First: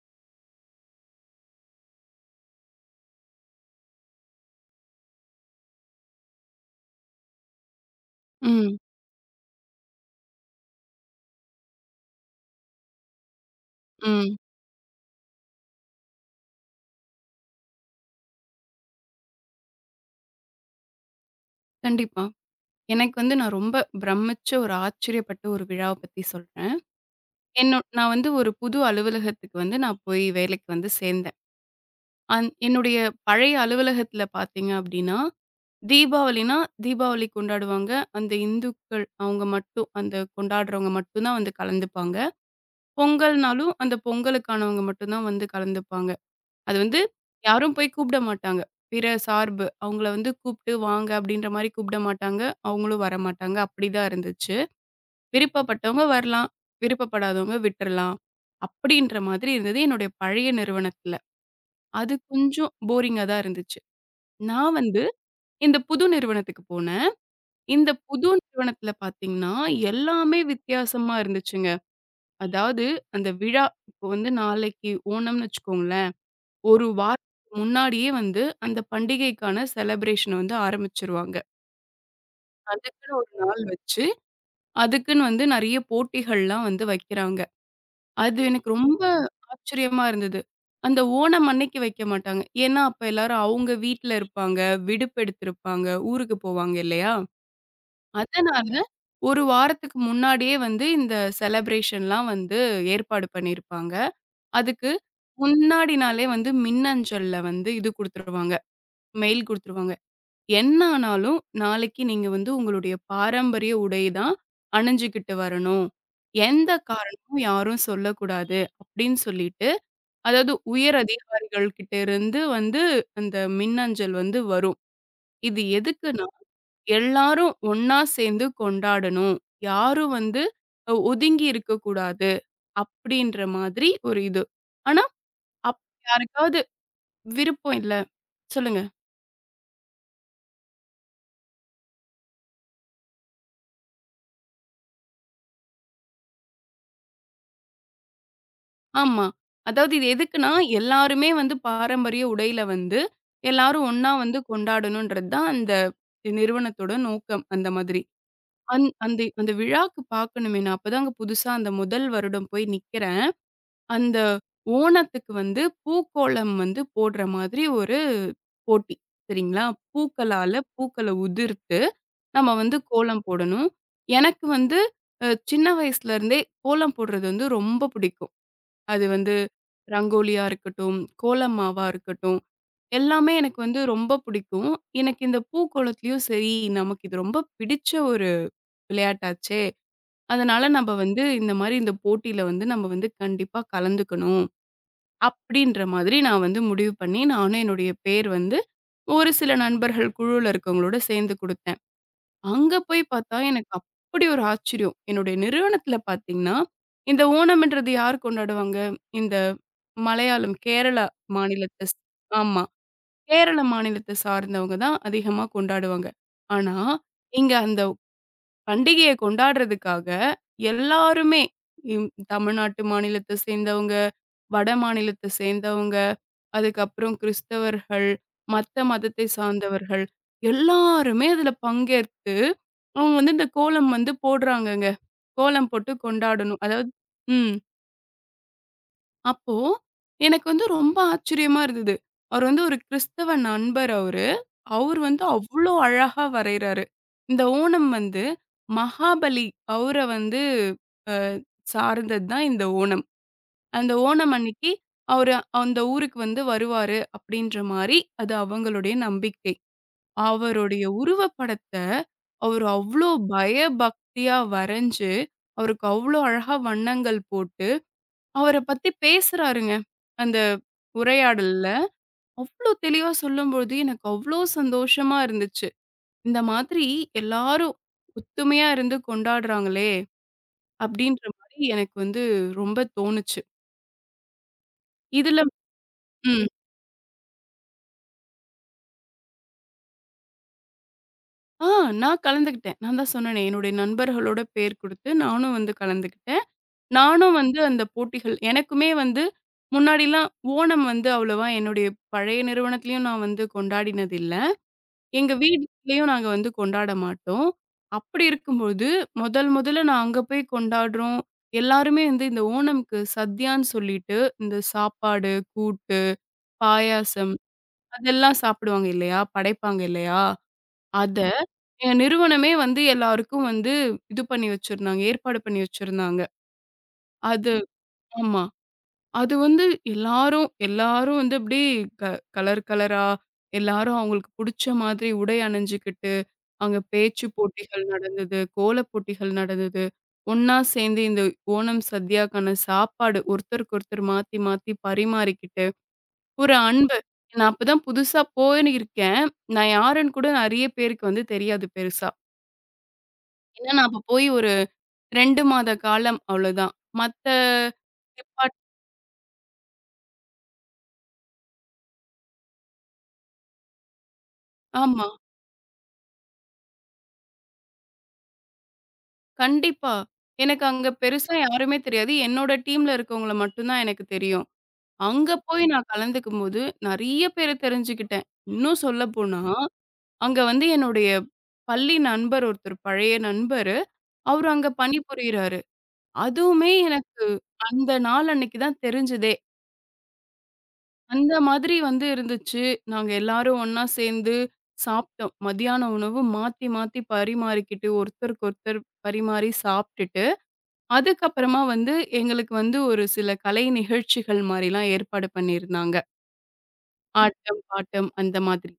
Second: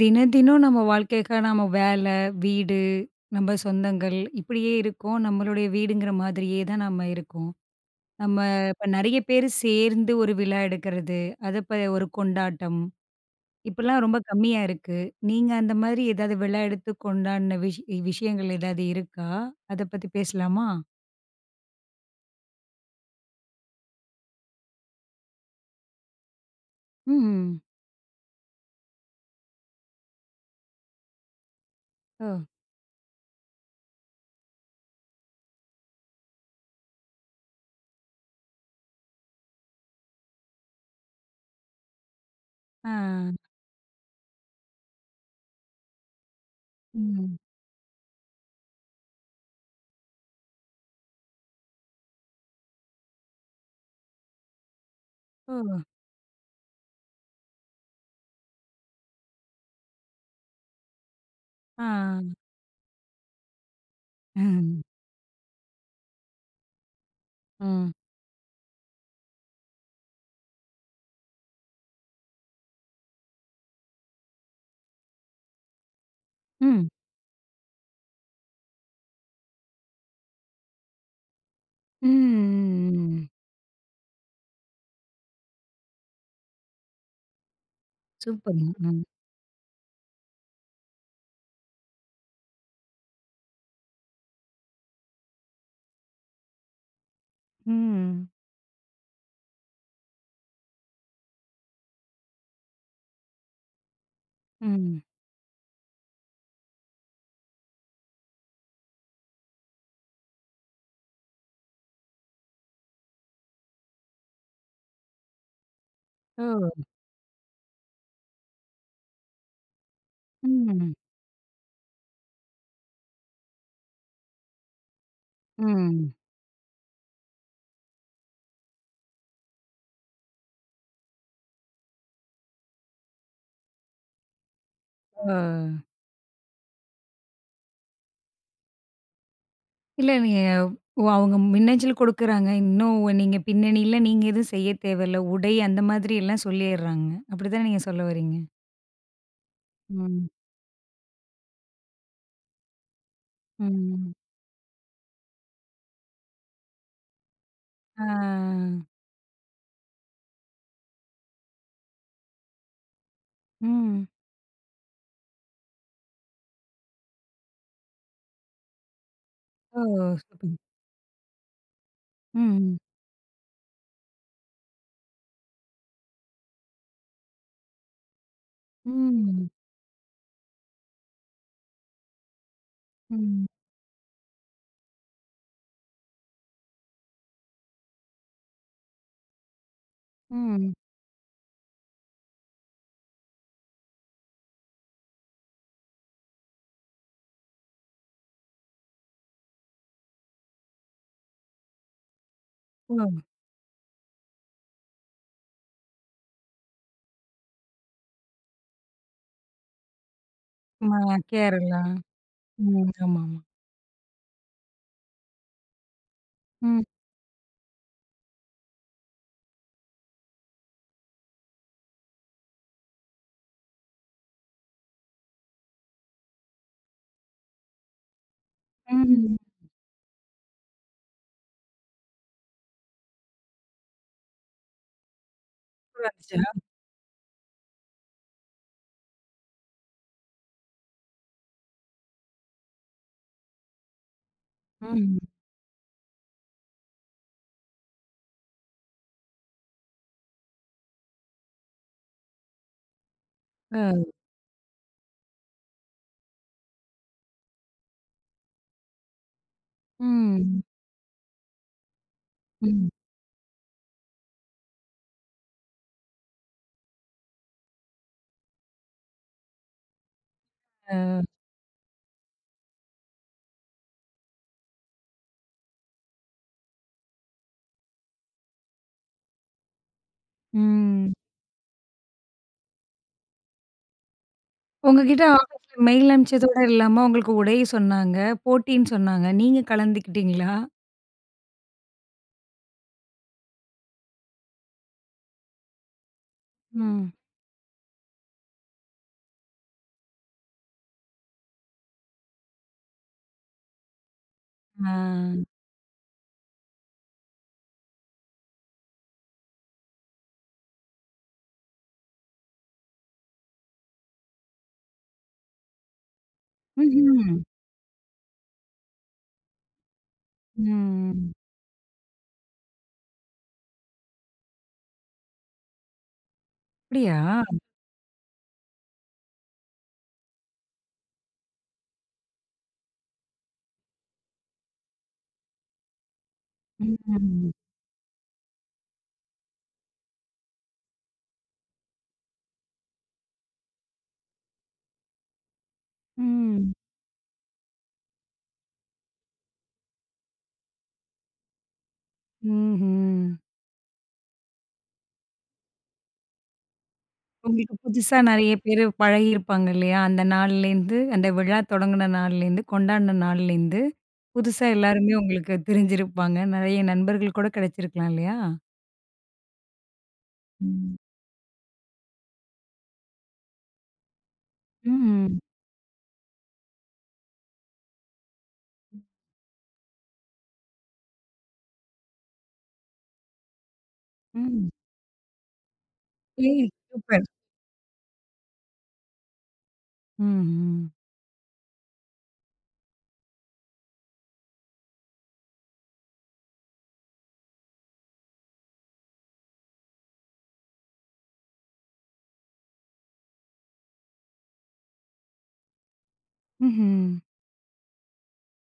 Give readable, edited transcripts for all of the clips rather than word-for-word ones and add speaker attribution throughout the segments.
Speaker 1: தினம் தினம் நம்ம வாழ்க்கைக்காக நம்ம வேலை, வீடு, நம்ம சொந்தங்கள் இப்படியே இருக்கோம். நம்மளுடைய வீடுங்கிற மாதிரியே தான் நம்ம இருக்கோம். நம்ம
Speaker 2: ம்,
Speaker 1: இப்ப நெறைய பேரு சேர்ந்து ஒரு விழா எடுக்கிறது, அத ஒரு கொண்டாட்டம், இப்பலாம் ரொம்ப
Speaker 2: ம்.
Speaker 1: கம்மியா இருக்கு. நீங்க அந்த மாதிரி ஏதாவது விழா எடுத்து கொண்டாடின விஷயங்கள் ஏதாவது இருக்கா? அத பத்தி பேசலாமா?
Speaker 2: கண்டிப்பா. எனக்கு வந்து நான் ரொம்ப பிரமிச்ச ஒரு ஆச்சரியப்பட்ட ஒரு விழாவ பத்தி சொல்றேன்.
Speaker 1: ம்.
Speaker 2: நான் வந்து ஒரு புது அலுவலகத்துக்கு வந்து நான் போய் வேலைக்கு வந்து சேர்ந்தேன்.
Speaker 1: ஓ!
Speaker 2: என்னுடைய பழைய அலுவலகத்துல பார்த்தீங்க அப்டின்னா, தீபாவளினா தீபாவளி கொண்டாடுவாங்க. அந்த இந்துக்கள் அவங்க மட்டும் அந்த கொண்டாடுறவங்க மட்டும் தான் வந்து கலந்துப்பாங்க.
Speaker 1: ஆ.
Speaker 2: பொங்கல்னாலும் அந்த பொங்கலுக்கானவங்க மட்டும் தான் வந்து கலந்துப்பாங்க. அது வந்து
Speaker 1: ம்.
Speaker 2: யாரும் போய் கூப்பிட மாட்டாங்க. பிற சார்பு. அவங்கள வந்து கூப்ட்டு வாங்க அப்படின்ற மாரி கூப்பிட மாட்டாங்க. அவங்களும் வரமாட்டாங்க. அப்படிதான் இருந்துச்சு.
Speaker 1: ஓ!
Speaker 2: விருப்பப்பட்டவங்க வரலாம். விருப்பப்படாதவங்க விட்டுறலாம். அப்படின்ற மாதிரி இருந்தது என்னுடைய பழைய நிறுவனத்துல.
Speaker 1: ஆ.
Speaker 2: அது கொஞ்சம் போரிங்கா தான் இருந்துச்சு. நான்
Speaker 1: ம்.
Speaker 2: வந்து இந்த புது நிறுவனத்துக்கு போனேன். இந்த
Speaker 1: ம்.
Speaker 2: புது நிறுவனத்துல பார்த்தீங்கன்னா, எல்லாமே வித்தியாசமா இருந்துச்சுங்க. அதாவது அந்த விழா இப்போ வந்து நாளைக்கு ஓணம்னு வச்சுக்கோங்களேன்.
Speaker 1: ம்.
Speaker 2: ஒரு
Speaker 1: ம்.
Speaker 2: வாரத்துக்கு முன்னாடியே வந்து அந்த பண்டிகைக்கான செலப்ரேஷன வந்து ஆரம்பிச்சுருவாங்க. அதுக்குன்னு
Speaker 1: ம்.
Speaker 2: ஒரு நாள் வச்சு, அதுக்குன்னு வந்து நெறைய போட்டிகள்லாம் வந்து வைக்கிறாங்க. அது எனக்கு
Speaker 1: சூப்பருங்க.
Speaker 2: ரொம்ப
Speaker 1: ம்.
Speaker 2: ஆச்சரியமா இருந்தது. அந்த ஓணம் அன்னைக்கு வைக்க மாட்டாங்க. ஏன்னா, அப்ப எல்லாரும் அவங்க வீட்ல இருப்பாங்க, விடுப்பு எடுத்திருப்பாங்க, ஊருக்கு போவாங்க இல்லையா?
Speaker 1: ம்.
Speaker 2: அதனால ஒரு வாரத்துக்கு முன்னாடியே வந்து இந்த செலப்ரேஷன்லாம் வந்து ஏற்பாடு பண்ணியிருப்பாங்க. அதுக்கு
Speaker 1: ம்.
Speaker 2: முன்னாடி நாளே வந்து மின்னஞ்சல்ல வந்து இது குடுத்துருவாங்க, மெயில் குடுத்துருவாங்க. என்ன ஆனாலும், நாளைக்கு நீங்க வந்து உங்களுடைய பாரம்பரிய உடை தான் அணிஞ்சுகிட்டு வரணும். எந்த
Speaker 1: ஓ!
Speaker 2: காரணமும் யாரும் சொல்லக்கூடாது அப்படின்னு சொல்லிட்டு, அதாவது
Speaker 1: ம்.
Speaker 2: உயர் அதிகாரிகள் கிட்ட இருந்து வந்து அந்த மின்னஞ்சல் வந்து வரும். இது
Speaker 1: ம்.
Speaker 2: எதுக்குன்னா, எல்லாரும் ஒண்ணா சேர்ந்து கொண்டாடணும். யாரும் வந்து ஒதுங்கி இருக்கக்கூடாது. அப்படின்ற மாதிரி ஒரு இது. ஆனா,
Speaker 1: ஆ.
Speaker 2: அப்படி யாருக்காவது விருப்பம் இல்ல. சொல்லுங்க.
Speaker 1: இல்ல நீங்க ஓ! அவங்க மின்னஞ்சல் குடுக்குறாங்க. இன்னும் நீங்க பின்னணியில எதுவும் செய்ய தேவையில்ல. உடை அந்த மாதிரி எல்லாம் சொல்லிர்றாங்க. அப்படித்தானே நீங்க சொல்ல வரீங்க?
Speaker 2: ஆமா. அதாவது இது
Speaker 1: ம்.
Speaker 2: எதுக்குன்னா, எல்லாருமே வந்து பாரம்பரிய உடையில வந்து, எல்லாரும் ஒண்ணா
Speaker 1: ம்.
Speaker 2: வந்து கொண்டாடணுன்றது தான் அந்த நிறுவனத்தோட நோக்கம், அந்த மாதிரி.
Speaker 1: ஆ.
Speaker 2: அந்த விழாக்கு பார்க்கணுமே, நான் அப்ப தாங்க புதுசா அந்த முதல் வருடம் போய் நிக்கிறேன்.
Speaker 1: ம்.
Speaker 2: அந்த ஓணத்துக்கு வந்து பூக்கோலம் வந்து போடுற மாதிரி ஒரு போட்டி. சரிங்களா?
Speaker 1: ஓ!
Speaker 2: பூக்களால
Speaker 1: சூப்பர்.
Speaker 2: பூக்கள உதிர்த்து, நம்ம
Speaker 1: ம்.
Speaker 2: வந்து கோலம் போடணும். எனக்கு வந்து சின்ன வயசுல இருந்தே கோலம் போடுறது வந்து ரொம்ப பிடிக்கும். அது வந்து
Speaker 1: ம்.
Speaker 2: ரங்கோலியா இருக்கட்டும், கோலமாவா இருக்கட்டும், எல்லாமே
Speaker 1: ம்.
Speaker 2: எனக்கு வந்து ரொம்ப பிடிக்கும். எனக்கு இந்த பூக்கோளத்துலயும் சரி, நமக்கு இது ரொம்ப பிடிச்ச ஒரு விளையாட்டாச்சே! அதனால
Speaker 1: ம்.
Speaker 2: நம்ப வந்து இந்த மாரி இந்த போட்டியில வந்து நம்ம வந்து கண்டிப்பா கலந்துக்கணும். அப்பிடின்ற மாதிரி நான் வந்து முடிவு பண்ணி, நானும் என்னுடைய பேர் வந்து ஒரு சில நண்பர்கள் குழுவுல இருக்கவங்களோட சேர்ந்து குடுத்தேன். அங்க
Speaker 1: ஓ!
Speaker 2: போய் பார்த்தா எனக்கு அப்படி ஒரு ஆச்சரியம். என்னுடைய நிறுவனத்தில பார்த்தீங்கன்னா, இந்த ஓணம்ன்றது யார் கொண்டாடுவாங்க? இந்த மலையாளம்,
Speaker 1: ம
Speaker 2: கேரளா
Speaker 1: கேரளா.
Speaker 2: மாநிலத்த ஆமா.
Speaker 1: ம். ஆமாமா.
Speaker 2: கேரள மாநிலத்த சார்ந்தவங்க தான் அதிகமா கொண்டாடுவாங்க. ஆனா,
Speaker 1: ம்.
Speaker 2: இங்க அந்த பண்டிகைய கொண்டாடுறதுக்காக எல்லாருமே, இம் தமிழ்நாட்டு மாநிலத்த சேர்ந்தவங்க, வட மாநிலத்த சேர்ந்தவங்க, அதுக்கப்புறம் கிறிஸ்தவர்கள், மத்த மதத்தை
Speaker 1: ம்.
Speaker 2: சார்ந்தவர்கள், எல்லாருமே அதுல பங்கேற்த்து, அவங்க வந்து இந்த கோலம் வந்து போடுறாங்கங்க. கோலம் போட்டு
Speaker 1: சூப்பரா இருந்துச்சா?
Speaker 2: கொண்டாடணும். அதாவது ம். அப்போ எனக்கு வந்து ரொம்ப ஆச்சரியமா இருந்தது. அவர் வந்து ஒரு கிறிஸ்தவ நண்பர் அவரு. அவரு
Speaker 1: ம்.
Speaker 2: வந்து அவ்ளோ அழகா வரையறாரு. இந்த ஓணம் வந்து மகாபலி அவர வந்து அ சார்ந்தது தான் இந்த ஓணம்.
Speaker 1: ஆ.
Speaker 2: அந்த ஓணம் அன்னைக்கு அவரு அந்த ஊருக்கு வந்து வருவாரு அப்படின்ற மாரி அது அவங்களுடைய நம்பிக்கை.
Speaker 1: ம்.
Speaker 2: அவருடைய உருவப்படத்த அவரு
Speaker 1: ம்.
Speaker 2: அவ்ளோ பயபக்தியா வரைஞ்சு, அவருக்கு அவ்ளோ அழகா வண்ணங்கள் போட்டு, அவர பத்தி பேசுறாருங்க. அந்த
Speaker 1: ஆ.
Speaker 2: உரையாடல்ல. அவ்ளோ தெளிவா சொல்லும்பொழுது எனக்கு அவ்ளோ சந்தோஷமா இருந்துச்சு. இந்த மாதிரி எல்லாரும் ஒத்துமையா இருந்து கொண்டாடுறாங்களே!
Speaker 1: ம்.
Speaker 2: அப்டின்ற மாரி எனக்கு வந்து ரொம்ப தோணுச்சு.
Speaker 1: உங்ககிட்ட
Speaker 2: இதுல
Speaker 1: ஆஃபீஸ்ல மெயில்
Speaker 2: ம்.
Speaker 1: அனுப்பிச்சதோட இல்லாம, உங்களுக்கு உடை சொன்னாங்க, போட்டின்னு சொன்னாங்க. நீங்க கலந்துக்கிட்டீங்களா?
Speaker 2: ஆ நான் கலந்துக்கிட்டேன். நான் தான் சொன்னேனே, என்னுடைய நண்பர்களோட பேர் குடுத்து நானும் வந்து கலந்துக்கிட்டேன்.
Speaker 1: ம்.
Speaker 2: நானும் வந்து அந்த போட்டிகள் எனக்குமே வந்து முன்னாடிலாம் ஓணம் வந்து அவ்வளவா என்னுடைய பழைய நிறுவனத்திலயும் நான் வந்து கொண்டாடினது இல்ல.
Speaker 1: ஆ.
Speaker 2: எங்க வீட்லயும் நாங்க வந்து கொண்டாட மாட்டோம். அப்படி இருக்கும்போது, முதல் முதல்ல நான் அங்க போய் கொண்டாடுறோம். எல்லாருமே வந்து இந்த ஓணம்க்கு சத்யான்னு சொல்லிட்டு, இந்த சாப்பாடு, கூட்டு,
Speaker 1: ம்ஹ்ம்.
Speaker 2: பாயாசம் அதெல்லாம் சாப்பிடுவாங்க இல்லையா? படைப்பாங்க இல்லையா? அத
Speaker 1: ம்.
Speaker 2: என் நிறுவனமே வந்து எல்லாருக்கும் வந்து இது பண்ணி வச்சிருந்தாங்க. ஏற்பாடு பண்ணி வச்சிருந்தாங்க.
Speaker 1: அப்படியா?
Speaker 2: அது ஆமா. அது வந்து எல்லாரும் எல்லாரும் வந்து அப்படியே க கலர் கலரா எல்லாரும் அவங்களுக்கு புடிச்ச மாதிரி உடை அணிஞ்சுக்கிட்டு அங்க பேச்சு
Speaker 1: ம்.
Speaker 2: போட்டிகள் நடந்தது, கோலப் போட்டிகள் நடந்தது. ஒண்ணா சேர்ந்து இந்த ஓணம் சத்யாக்கான சாப்பாடு ஒருத்தருக்கு ஒருத்தர் மாத்தி மாத்தி பரிமாறிக்கிட்டு, ஒரு
Speaker 1: ம்.
Speaker 2: அன்பு. நான் அப்பதான் புதுசா போயிருக்கேன். நான் யாருன்னு கூட நிறைய பேருக்கு வந்து தெரியாது பெருசா.
Speaker 1: ம்ஹ்ம்.
Speaker 2: ஏன்னா நான் அப்ப போய் ஒரு 2 மாத காலம் அவ்வளோதான். மத்த
Speaker 1: உங்களுக்கு புதுசா நெறைய
Speaker 2: டிபார்ட்
Speaker 1: பேரு பழகியிருப்பாங்க இல்லையா? அந்த நாள்லேருந்து, அந்த விழா தொடங்குன நாள்லேருந்து, கொண்டாடின நாள்லேருந்து, புதுசா
Speaker 2: ஆமா.
Speaker 1: எல்லாருமே உங்களுக்கு தெரிஞ்சிருப்பாங்க. நெறைய நண்பர்கள் கூட கிடைச்சிருக்கலாம் இல்லையா?
Speaker 2: கண்டிப்பா. எனக்கு அங்க
Speaker 1: ம்.
Speaker 2: பெருசா யாருமே தெரியாது. என்னோட டீம்ல இருக்கவங்கள மட்டும் தான் எனக்கு தெரியும். அங்க
Speaker 1: ம்.
Speaker 2: போய் நான் கலந்துக்கும்போது, நெறைய பேர தெரிஞ்சுக்கிட்டேன். இன்னும் சொல்லப்போனா, அங்க வந்து என்னுடைய பள்ளி நண்பர் ஒருத்தர், பழைய நண்பரு. அவரு அங்க
Speaker 1: ம்.
Speaker 2: பணிபுரியிறாரு.
Speaker 1: ஏய்!
Speaker 2: அதுவுமே
Speaker 1: சூப்பர்.
Speaker 2: எனக்கு அந்த நாள் அன்னைக்கு தான் தெரிஞ்சதே.
Speaker 1: ம்ஹ்ம்.
Speaker 2: அந்த மாதிரி வந்து இருந்துச்சு. நாங்க எல்லாரும் ஒண்ணா சேர்ந்து சாப்ட்டோம். மதியான உணவு மாத்தி மாத்தி பரிமாறிக்கிட்டு, ஒருத்தருக்கு ஒருத்தர் பரிமாறி சாப்ட்டுட்டு, அதுக்கப்புறமா வந்து எங்களுக்கு வந்து ஒரு சில கலை நிகழ்ச்சிகள் மாரிலாம் ஏற்பாடு பண்ணியிருந்தாங்க.
Speaker 1: ம்ஹ்ம்.
Speaker 2: ஆட்டம், பாட்டம் அந்த மாதிரி.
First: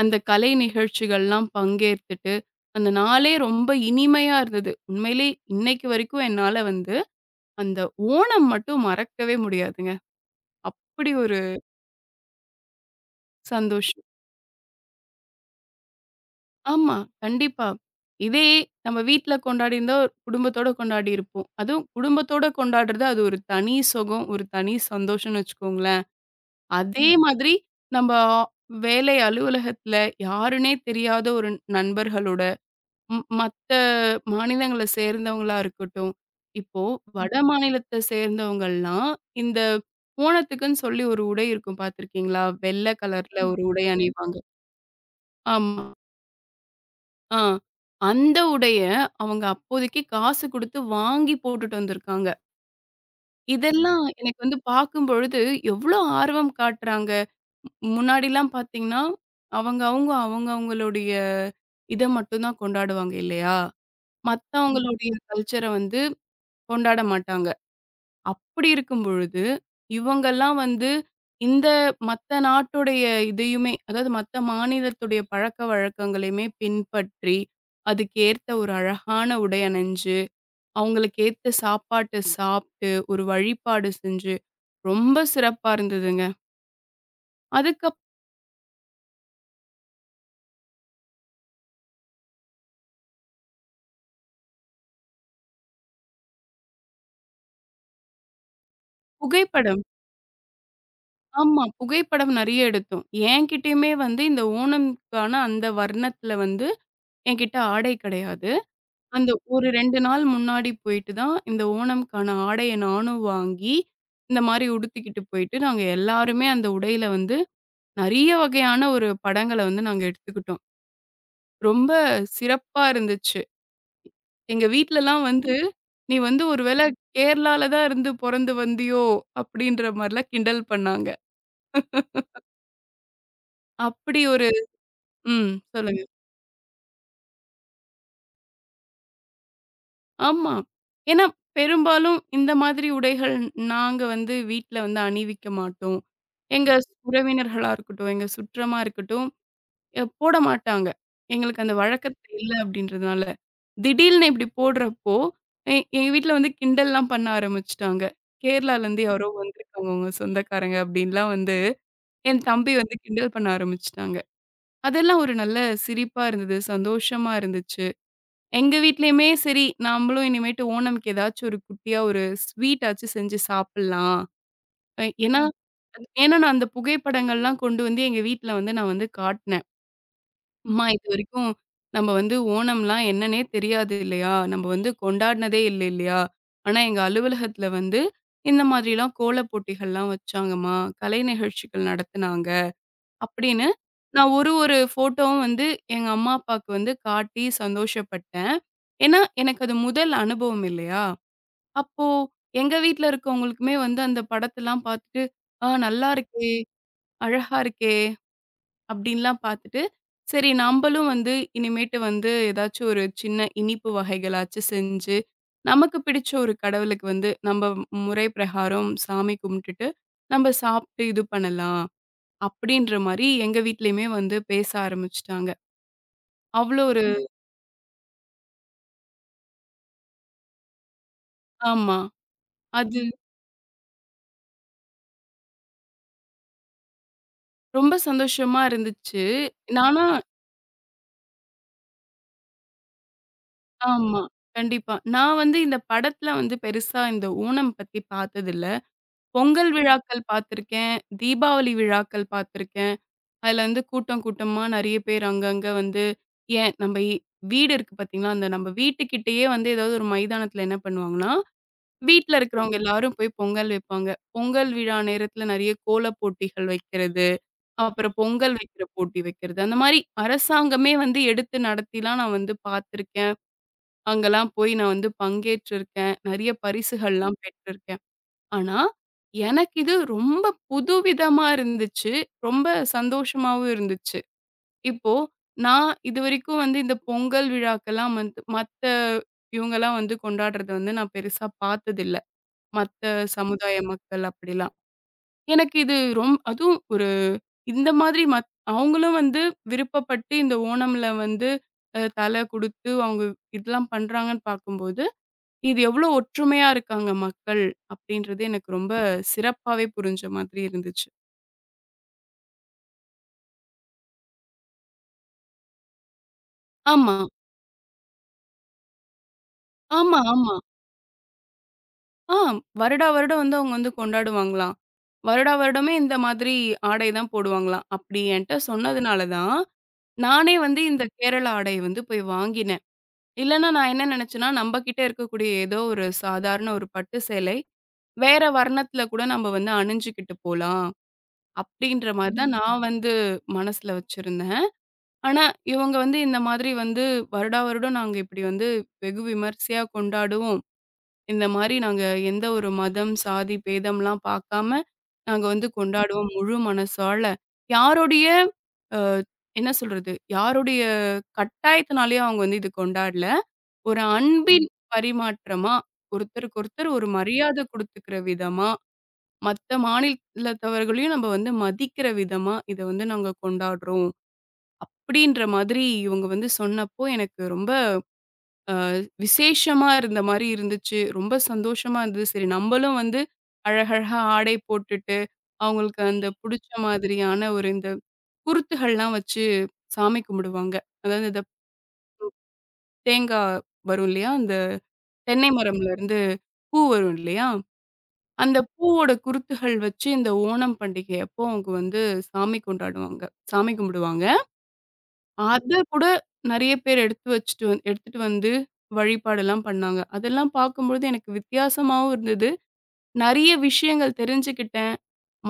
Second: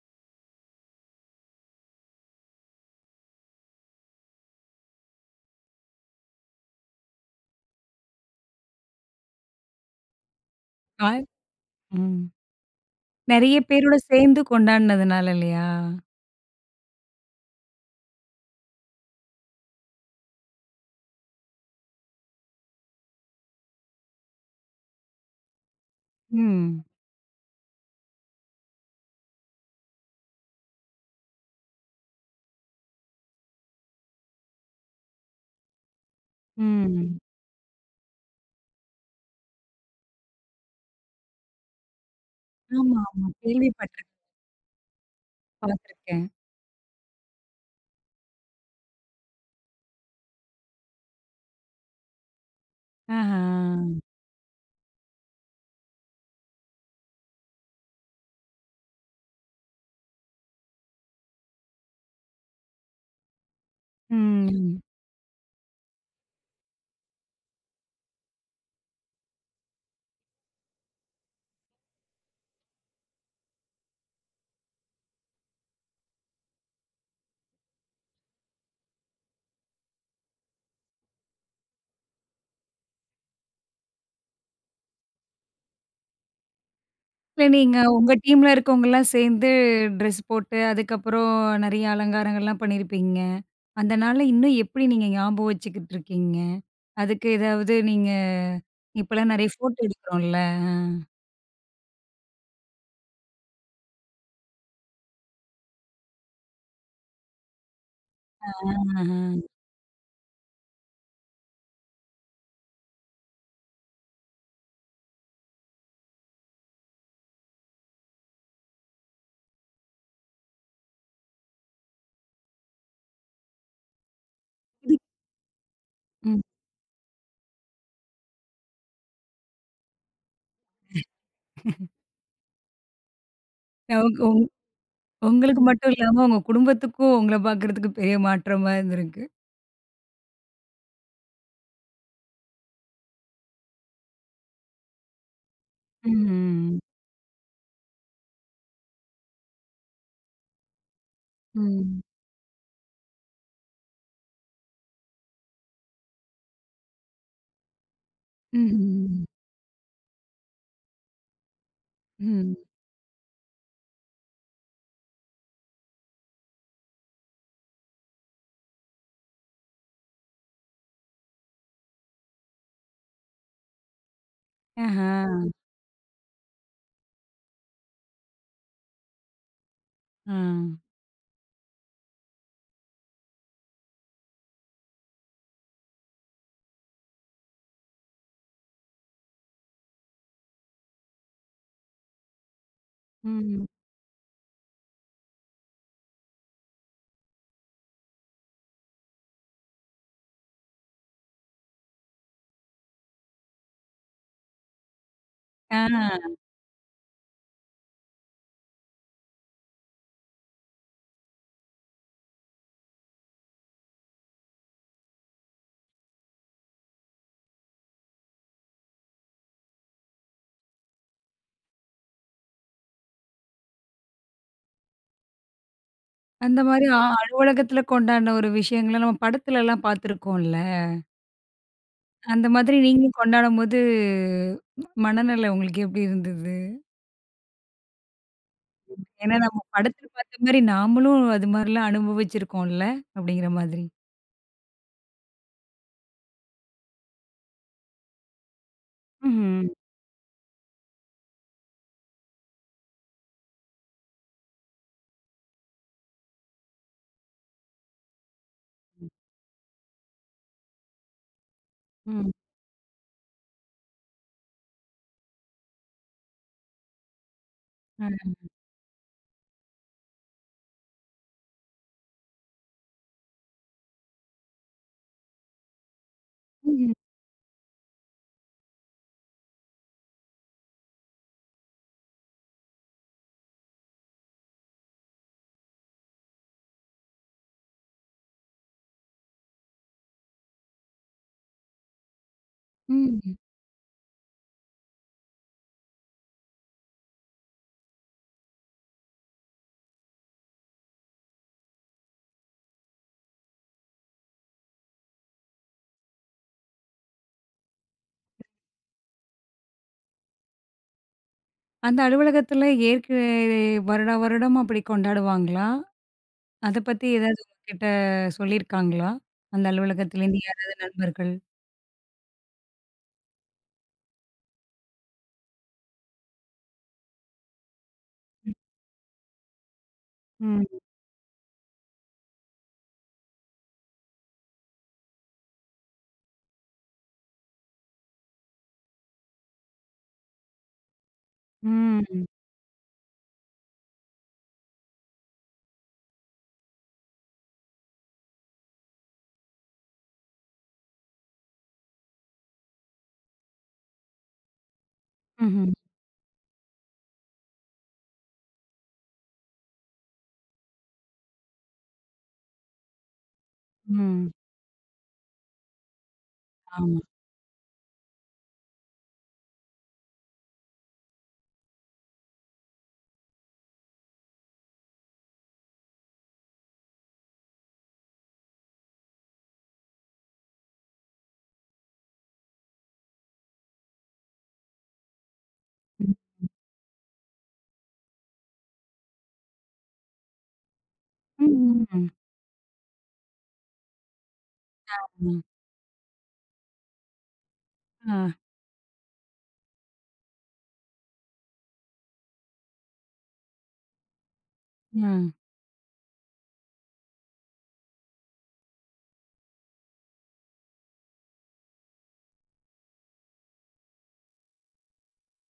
Speaker 2: அந்த கலை நிகழ்ச்சிகள்லாம் பங்கேத்துட்டு, அந்த நாளே ரொம்ப இனிமையா இருந்தது. உண்மையிலே இன்னைக்கு வரைக்கும் என்னால வந்து, அந்த ஓணம் மட்டும் மறக்கவே முடியாதுங்க.
Speaker 1: ஆ
Speaker 2: அப்படி ஒரு
Speaker 1: ம். நெறைய பேரோட
Speaker 2: சந்தோஷம்.
Speaker 1: சேர்ந்து கொண்டாடுனதுனால இல்லையா?
Speaker 2: ஆமா, கண்டிப்பா. இதே நம்ம வீட்ல கொண்டாடியிருந்தா, குடும்பத்தோட கொண்டாடியிருப்போம். அதுவும் குடும்பத்தோட கொண்டாடுறது, அது ஒரு தனி சுகம், ஒரு தனி சந்தோஷம்ன்னு வச்சுக்கோங்களேன்.
Speaker 1: ம்.
Speaker 2: அதே மாதிரி, நம்ப வேலை அலுவலகத்துல யாருன்னே தெரியாத ஒரு நண்பர்களோட மத்த மாநிலங்கள சேர்ந்தவங்களா இருக்கட்டும். இப்போ
Speaker 1: ம்.
Speaker 2: வட மாநிலத்த சேர்ந்தவங்கலாம், இந்த ஓணத்துக்குன்னு சொல்லி ஒரு உடை இருக்கும் பார்த்துருக்கீங்களா? வெள்ள
Speaker 1: ஆமா, ஆமா.
Speaker 2: கலர்ல ஆமா. ஒரு உடை
Speaker 1: கேள்விப்பட்டுருக்கேன்.
Speaker 2: அணிவாங்க. ஆமா.
Speaker 1: பார்த்துருக்கேன்.
Speaker 2: ஆ. அந்த உடைய அவங்க அப்போதைக்கு காசு குடுத்து வாங்கி போட்டுட்டு வந்திருக்காங்க.
Speaker 1: ஆஹா.
Speaker 2: இதெல்லாம் எனக்கு வந்து பார்க்கும்பொழுது எவ்ளோ ஆர்வம் காட்டுறாங்க. முன்னாடிலாம் பார்த்தீங்கன்னா, அவங்க அவங்க அவங்க அவங்களுடைய இத மட்டும் தான் கொண்டாடுவாங்க இல்லையா? ம்.
Speaker 1: ம்.
Speaker 2: மத்தவங்களுடைய கல்ச்சர வந்து கொண்டாட மாட்டாங்க. அப்படி இருக்கும் பொழுது, இவங்கலாம் வந்து இந்த மத்த நாட்டுடைய இதையுமே, அதாவது மத்த மாநிலத்துடைய பழக்கவழக்கங்களையுமே பின்பற்றி, அதுக்கேத்த ஒரு அழகான உடை அணிஞ்சு, அவங்களுக்கு ஏத்த சாப்பாட்ட சாப்ட்டு, ஒரு வழிபாடு செஞ்சு, ரொம்ப சிறப்பா இருந்ததுங்க.
Speaker 1: இல்ல நீங்க
Speaker 2: அதுக்கப்
Speaker 1: உங்க டீம்ல இருக்கவங்கலாம் சேர்ந்து ட்ரெஸ் போட்டு, அதுக்கப்புறம் நெறைய அலங்காரங்கள்லாம் பண்ணியிருப்பீங்க. அந்த நாள இன்னும் எப்படி நீங்க ஞாபகம் வச்சுக்கிட்டு இருக்கீங்க? அதுக்கு ஏதாவது நீங்க இப்பலாம் நெறைய ஃபோட்டோ
Speaker 2: புகைப்படம்
Speaker 1: எடுக்கிறோம்ல. ஆ.
Speaker 2: ஆமா. புகைப்படம் நெறைய எடுத்தோம். என்கிட்டயுமே வந்து இந்த ஓணம்க்கான அந்த வர்ணத்துல வந்து என்கிட்ட ஆடை கிடையாது.
Speaker 1: ஆஹா.
Speaker 2: அந்த ஒரு 2 நாள் முன்னாடி போயிட்டு தான், இந்த ஓணம்க்கான ஆடைய நானும் வாங்கி, இந்த மாரி உடுத்திக்கிட்டு போயிட்டு, நாங்க எல்லாருமே அந்த உடையில வந்து நெறைய வகையான ஒரு படங்கள வந்து நாங்க எடுத்துக்கிட்டோம். ரொம்ப சிறப்பா இருந்துச்சு. எங்க
Speaker 1: இது
Speaker 2: வீட்லலாம் வந்து, "நீ
Speaker 1: ம்.
Speaker 2: வந்து ஒரு வேள கேரளால தான் இருந்து பொறந்து வந்தியோ?" அப்படின்ற மாரிலாம் கிண்டல் பண்ணாங்க.
Speaker 1: உங்
Speaker 2: அப்படி
Speaker 1: உங்
Speaker 2: ஒரு
Speaker 1: உங்களுக்கு மட்டும்
Speaker 2: சொல்லுங்க.
Speaker 1: இல்லாம உங்க குடும்பத்துக்கும் உங்கள பார்க்கறதுக்கு பெரிய மாற்றமா இருந்திருக்கு.
Speaker 2: ஆமா. ஏன்னா, பெரும்பாலும் இந்த மாதிரி உடைகள் நாங்க வந்து வீட்ல வந்து அணிவிக்க மாட்டோம். எங்க
Speaker 1: హ్మ్.
Speaker 2: உறவினர்களா இருக்கட்டும், எங்க சுற்றமா இருக்கட்டும், போட மாட்டாங்க. எங்களுக்கு அந்த
Speaker 1: హ్మ్.
Speaker 2: வழக்கத்துல இல்ல அப்படின்றதுனால. திடீல்னு இப்படி போடுறப்போ, எங்க வீட்ல வந்து கிண்டல்லாம் பண்ண ஆரம்பிச்சுட்டாங்க. கேரளாலேருந்து
Speaker 1: ம்ஹ்ம்.
Speaker 2: யாரோ வந்திருக்காங்க உங்க சொந்தக்காரங்க அப்படின்லாம் வந்து என்
Speaker 1: ம்.
Speaker 2: தம்பி வந்து கிண்டல் பண்ண ஆரம்பிச்சுட்டாங்க. அதெல்லாம் ஒரு நல்ல சிரிப்பா இருந்தது, சந்தோஷமா இருந்துச்சு. எங்க வீட்லயுமே சரி, நம்மளும் இனிமேட்டு ஓணம்க்கு ஏதாச்சும் ஒரு குட்டியா ஒரு ஸ்வீட் ஆச்சும் செஞ்சு சாப்பிடலாம். அ
Speaker 1: ஆஹா!
Speaker 2: ஏன்னா ம். ஏன்னா நான் அந்த புகைப்படங்கள்லாம் கொண்டு வந்து எங்க வீட்ல வந்து நான் வந்து காட்னேன்.
Speaker 1: ஆ.
Speaker 2: அம்மா இதுவரைக்கும் நம்ம வந்து ஓணம்லாம் என்னன்னே தெரியாது இல்லையா? நம்ம வந்து கொண்டாடினதே இல்ல இல்லையா? ஆனா எங்க அலுவலகத்துல வந்து இந்த மாதிரிலாம் கோல போட்டிகள்லாம் வச்சாங்கம்மா. கலை நிகழ்ச்சிகள் நடத்துனாங்க.
Speaker 1: ம்.
Speaker 2: அப்படின்னு, நான் ஒரு ஒரு ஃபோட்டோவும் வந்து எங்க அம்மா, அப்பாவுக்கு வந்து காட்டி சந்தோஷப்பட்டேன். ஏன்னா, எனக்கு அது முதல் அனுபவம் இல்லையா? அப்போ எங்க வீட்ல இருக்கவங்களுக்குமே வந்து அந்த படத்தெல்லாம் பார்த்துட்டு, "ஆ
Speaker 1: ஆ.
Speaker 2: நல்லா இருக்கே! அழகா இருக்கே!" அப்படின்லாம் பார்த்துட்டு, சரி நம்பளும் வந்து இனிமேட்டு வந்து ஏதாச்சும் ஒரு சின்ன இனிப்பு வகைகளாச்சும் செஞ்சு, நமக்கு பிடிச்ச ஒரு கடவுளுக்கு வந்து நம்ப முறை பிரகாரம் சாமி கும்பிட்டுட்டு, நம்ப சாப்பிட்டு இது பண்ணலாம். அப்படின்ற மாரி எங்க வீட்லயுமே வந்து பேச ஆரம்பிச்சுட்டாங்க.
Speaker 1: அந்த
Speaker 2: அவ்ளோ
Speaker 1: மாரி அ
Speaker 2: ஒரு
Speaker 1: அலுவலகத்துல கொண்டாடின ஒரு விஷயங்கள நம்ம படத்துலலாம் பார்த்துருக்கோம்ல.
Speaker 2: ஆமா.
Speaker 1: அந்த மாதிரி
Speaker 2: அது
Speaker 1: நீங்களும் கொண்டாடும்போது மனநிலை உங்களுக்கு எப்படி இருந்தது?
Speaker 2: ரொம்ப சந்தோஷமா இருந்துச்சு.
Speaker 1: ஏன்னா நம்ம
Speaker 2: நானா
Speaker 1: படத்துல பார்த்த மாரி நாமளும் அது மாரிலாம் அனுபவிச்சிருக்கோம்ல, அப்படிங்கிற மாதிரி.
Speaker 2: ஆமா. கண்டிப்பா. நான் வந்து இந்த படத்துல வந்து பெருசா இந்த ஓணம் பத்தி பார்த்ததில்ல.
Speaker 1: ம்ஹ்ம்.
Speaker 2: பொங்கல் விழாக்கள் பார்த்துருக்கேன். தீபாவளி விழாக்கள் பார்த்துருக்கேன். அதுல வந்து கூட்டம் கூட்டமா நெறைய பேர் அங்கங்க வந்து ஏன் நம்ம வீடு இருக்கு பார்த்தீங்களா? அந்த நம்ம வீட்டுக்கிட்டயே வந்து ஏதாவது ஒரு மைதானத்துல என்ன பண்ணுவாங்கன்னா,
Speaker 1: ம்.
Speaker 2: வீட்ல இருக்கிறவங்க எல்லாரும் போய் பொங்கல் வைப்பாங்க. பொங்கல் விழா நேரத்துல நெறைய கோலப் போட்டிகள் வைக்கிறது, அப்புறம்
Speaker 1: அ.
Speaker 2: பொங்கல் வைக்கிற போட்டி வைக்கிறது. அந்த மாரி அரசாங்கமே வந்து எடுத்து நடத்திலாம் நான் வந்து பார்த்துருக்கேன். அங்கலாம் போய் நான் வந்து பங்கேற்றிருக்கேன். நெறைய
Speaker 1: ம்ஹ்ம்.
Speaker 2: பரிசுகள்லாம் பெற்றிருக்கேன். ஆனா, எனக்கு இது ரொம்ப புதுவிதமா இருந்துச்சு. ரொம்ப சந்தோஷமாவும் இருந்துச்சு. இப்போ நான் இதுவரைக்கும் வந்து இந்த பொங்கல் விழாக்கெல்லாம் வந்து மத்த இவங்கலாம் வந்து கொண்டாடுறத வந்து நான் பெருசா பார்த்ததில்ல. மத்த
Speaker 1: ம்.
Speaker 2: சமுதாய மக்கள் அப்படிலாம். எனக்கு இது அதுவும் ஒரு இந்த மாதிரி அவங்களும் வந்து விருப்பப்பட்டு இந்த ஓணம்ல வந்து தலை குடுத்து அவங்க இதெல்லாம் பண்றாங்கன்னு பார்க்கும்போது, இது எவ்வளோ ஒற்றுமையா இருக்காங்க மக்கள் அப்படின்றது எனக்கு ரொம்ப சிறப்பாவே புரிஞ்ச மாதிரி இருந்துச்சு.
Speaker 1: அந்த அலுவலகத்துல ஏற்க வருடா வருடம் அப்படி கொண்டாடுவாங்களா? அத பத்தி
Speaker 2: ஆமா,
Speaker 1: ஏதாவது உங்ககிட்ட சொல்லியிருக்காங்களா? அந்த
Speaker 2: ஆமா,
Speaker 1: அலுவலகத்திலேருந்து
Speaker 2: ஆமா.
Speaker 1: யாராவது நண்பர்கள்?
Speaker 2: ஆ வருடா வருடம் வந்து அவங்க வந்து கொண்டாடுவாங்களாம். வருடா வருடமே இந்த மாதிரி ஆடை தான் போடுவாங்களாம். அப்படி என்ட்ட சொன்னதுனால தான், நானே
Speaker 1: ம்.
Speaker 2: வந்து இந்த கேரளா ஆடைய வந்து போய் வாங்கினேன். இல்லன்னா நான் என்ன நினைச்சேன்னா, நம்ம கிட்ட இருக்கக்கூடிய ஏதோ ஒரு சாதாரண ஒரு பட்டு சேலை, வேற வர்ணத்துல கூட நம்ம வந்து அணிஞ்சுகிட்டு போலாம். அப்படின்ற
Speaker 1: ம்.
Speaker 2: மாரி தான் ம். நான் வந்து மனசுல வச்சிருந்தேன். ஆனா, இவங்க வந்து இந்த மாதிரி வந்து வருடா வருடம் நாங்க இப்படி வந்து வெகு விமர்சையா கொண்டாடுவோம். இந்த மாரி நாங்க எந்த ஒரு மதம், சாதி, பேதம்லாம் பார்க்காம நாங்க வந்து
Speaker 1: ம்ஹ்ம்.
Speaker 2: கொண்டாடுவோம் முழு மனசால. யாருடைய அ என்ன சொல்றது? யாருடைய கட்டாயத்தினாலயும் அவங்க வந்து இது கொண்டாடல. ஒரு
Speaker 1: ம்.
Speaker 2: அன்பின் பரிமாற்றமா, ஒருத்தருக்கு ஒருத்தர்
Speaker 1: ஆமா.
Speaker 2: ஒரு மரியாதை குடுத்துக்கிற விதமா, மத்த மாநிலத்தவர்களையும் நம்ம வந்து மதிக்கிற விதமா, இத வந்து நாங்க கொண்டாடுறோம். அப்படின்ற மாதிரி இவங்க வந்து சொன்னப்போ, எனக்கு ரொம்ப விசேஷமா இருந்த மாரி இருந்துச்சு. ரொம்ப சந்தோஷமா இருந்தது. சரி நம்மளும் வந்து அழகழகா ஆடை போட்டுட்டு, அவங்களுக்கு
Speaker 1: ம்.
Speaker 2: அந்த புடிச்ச மாதிரியான ஒரு இந்த குருத்துகள்லாம் வச்சு சாமி கும்பிடுவாங்க. அதாவது இந்த
Speaker 1: ம். ம்.
Speaker 2: தேங்கா வரும் இல்லையா? அந்த
Speaker 1: ம்.
Speaker 2: தென்னை மரம்ல இருந்து பூ வரும் இல்லையா?
Speaker 1: ஆ.
Speaker 2: அந்த பூவோட குருத்துகள் வச்சு இந்த ஓணம் பண்டிகை அப்போ அவங்க வந்து சாமி கொண்டாடுவாங்க. சாமி கும்பிடுவாங்க.
Speaker 1: ம்.
Speaker 2: அத கூட நெறைய பேர் எடுத்து வச்சுட்டு எடுத்துட்டு வந்து வழிபாடெல்லாம் பண்ணாங்க. அதெல்லாம் பார்க்கும்பொழுது எனக்கு வித்தியாசமாவும் இருந்தது. நெறைய விஷயங்கள் தெரிஞ்சுக்கிட்டேன்.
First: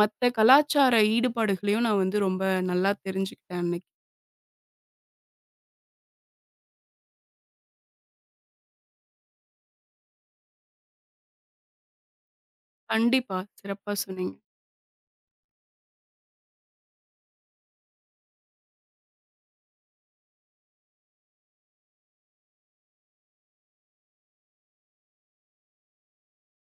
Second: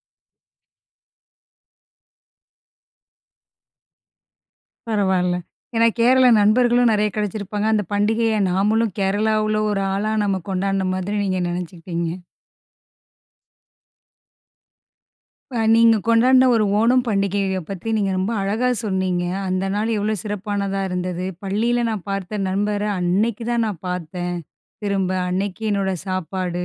Speaker 2: மத்த கலாச்சார ஈடுபாடுகளையும் நான் வந்து ரொம்ப நல்லா தெரிஞ்சுக்கிட்டேன் அன்னைக்கு.
Speaker 1: பரவால்ல. ஏன்னா கேரள நண்பர்களும் நெறைய கிடைச்சிருப்பாங்க. அந்த பண்டிகைய நாமளும் கேரளாவுல ஒரு ஆளா நம்ம கொண்டாடின மாதிரி நீங்க நெனச்சுக்கிட்டீங்க.
Speaker 2: கண்டிப்பா. சிறப்பா சொன்னீங்க.
Speaker 1: அ நீங்க கொண்டாடின ஒரு ஓணம் பண்டிகைய பத்தி நீங்க ரொம்ப அழகா சொன்னீங்க. அந்த நாள் எவ்வளோ சிறப்பானதா இருந்தது. பள்ளியில நான் பார்த்த நண்பர அன்னைக்கு தான் நான் பார்த்தேன். திரும்ப அன்னைக்கு என்னோட சாப்பாடு,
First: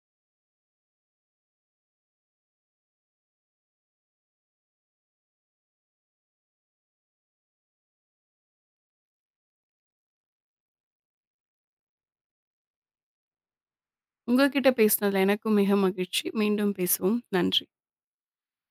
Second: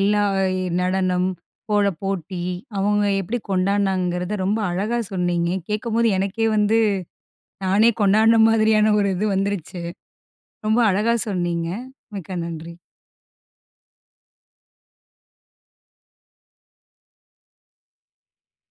Speaker 1: எல்லா நடனம், போட்டி, அவங்க எப்படி கொண்டாடினாங்கிறத ரொம்ப அழகா சொன்னீங்க. கேட்கும்போது எனக்கே வந்து நானே கொண்டாடின மாதிரியான ஒரு இது வந்துருச்சு. ரொம்ப அழகா சொன்னீங்க. மிக்க நன்றி.
Speaker 2: உங்க கிட்ட பேசினதுல எனக்கும் மிக மகிழ்ச்சி. மீண்டும் பேசுவோம். நன்றி.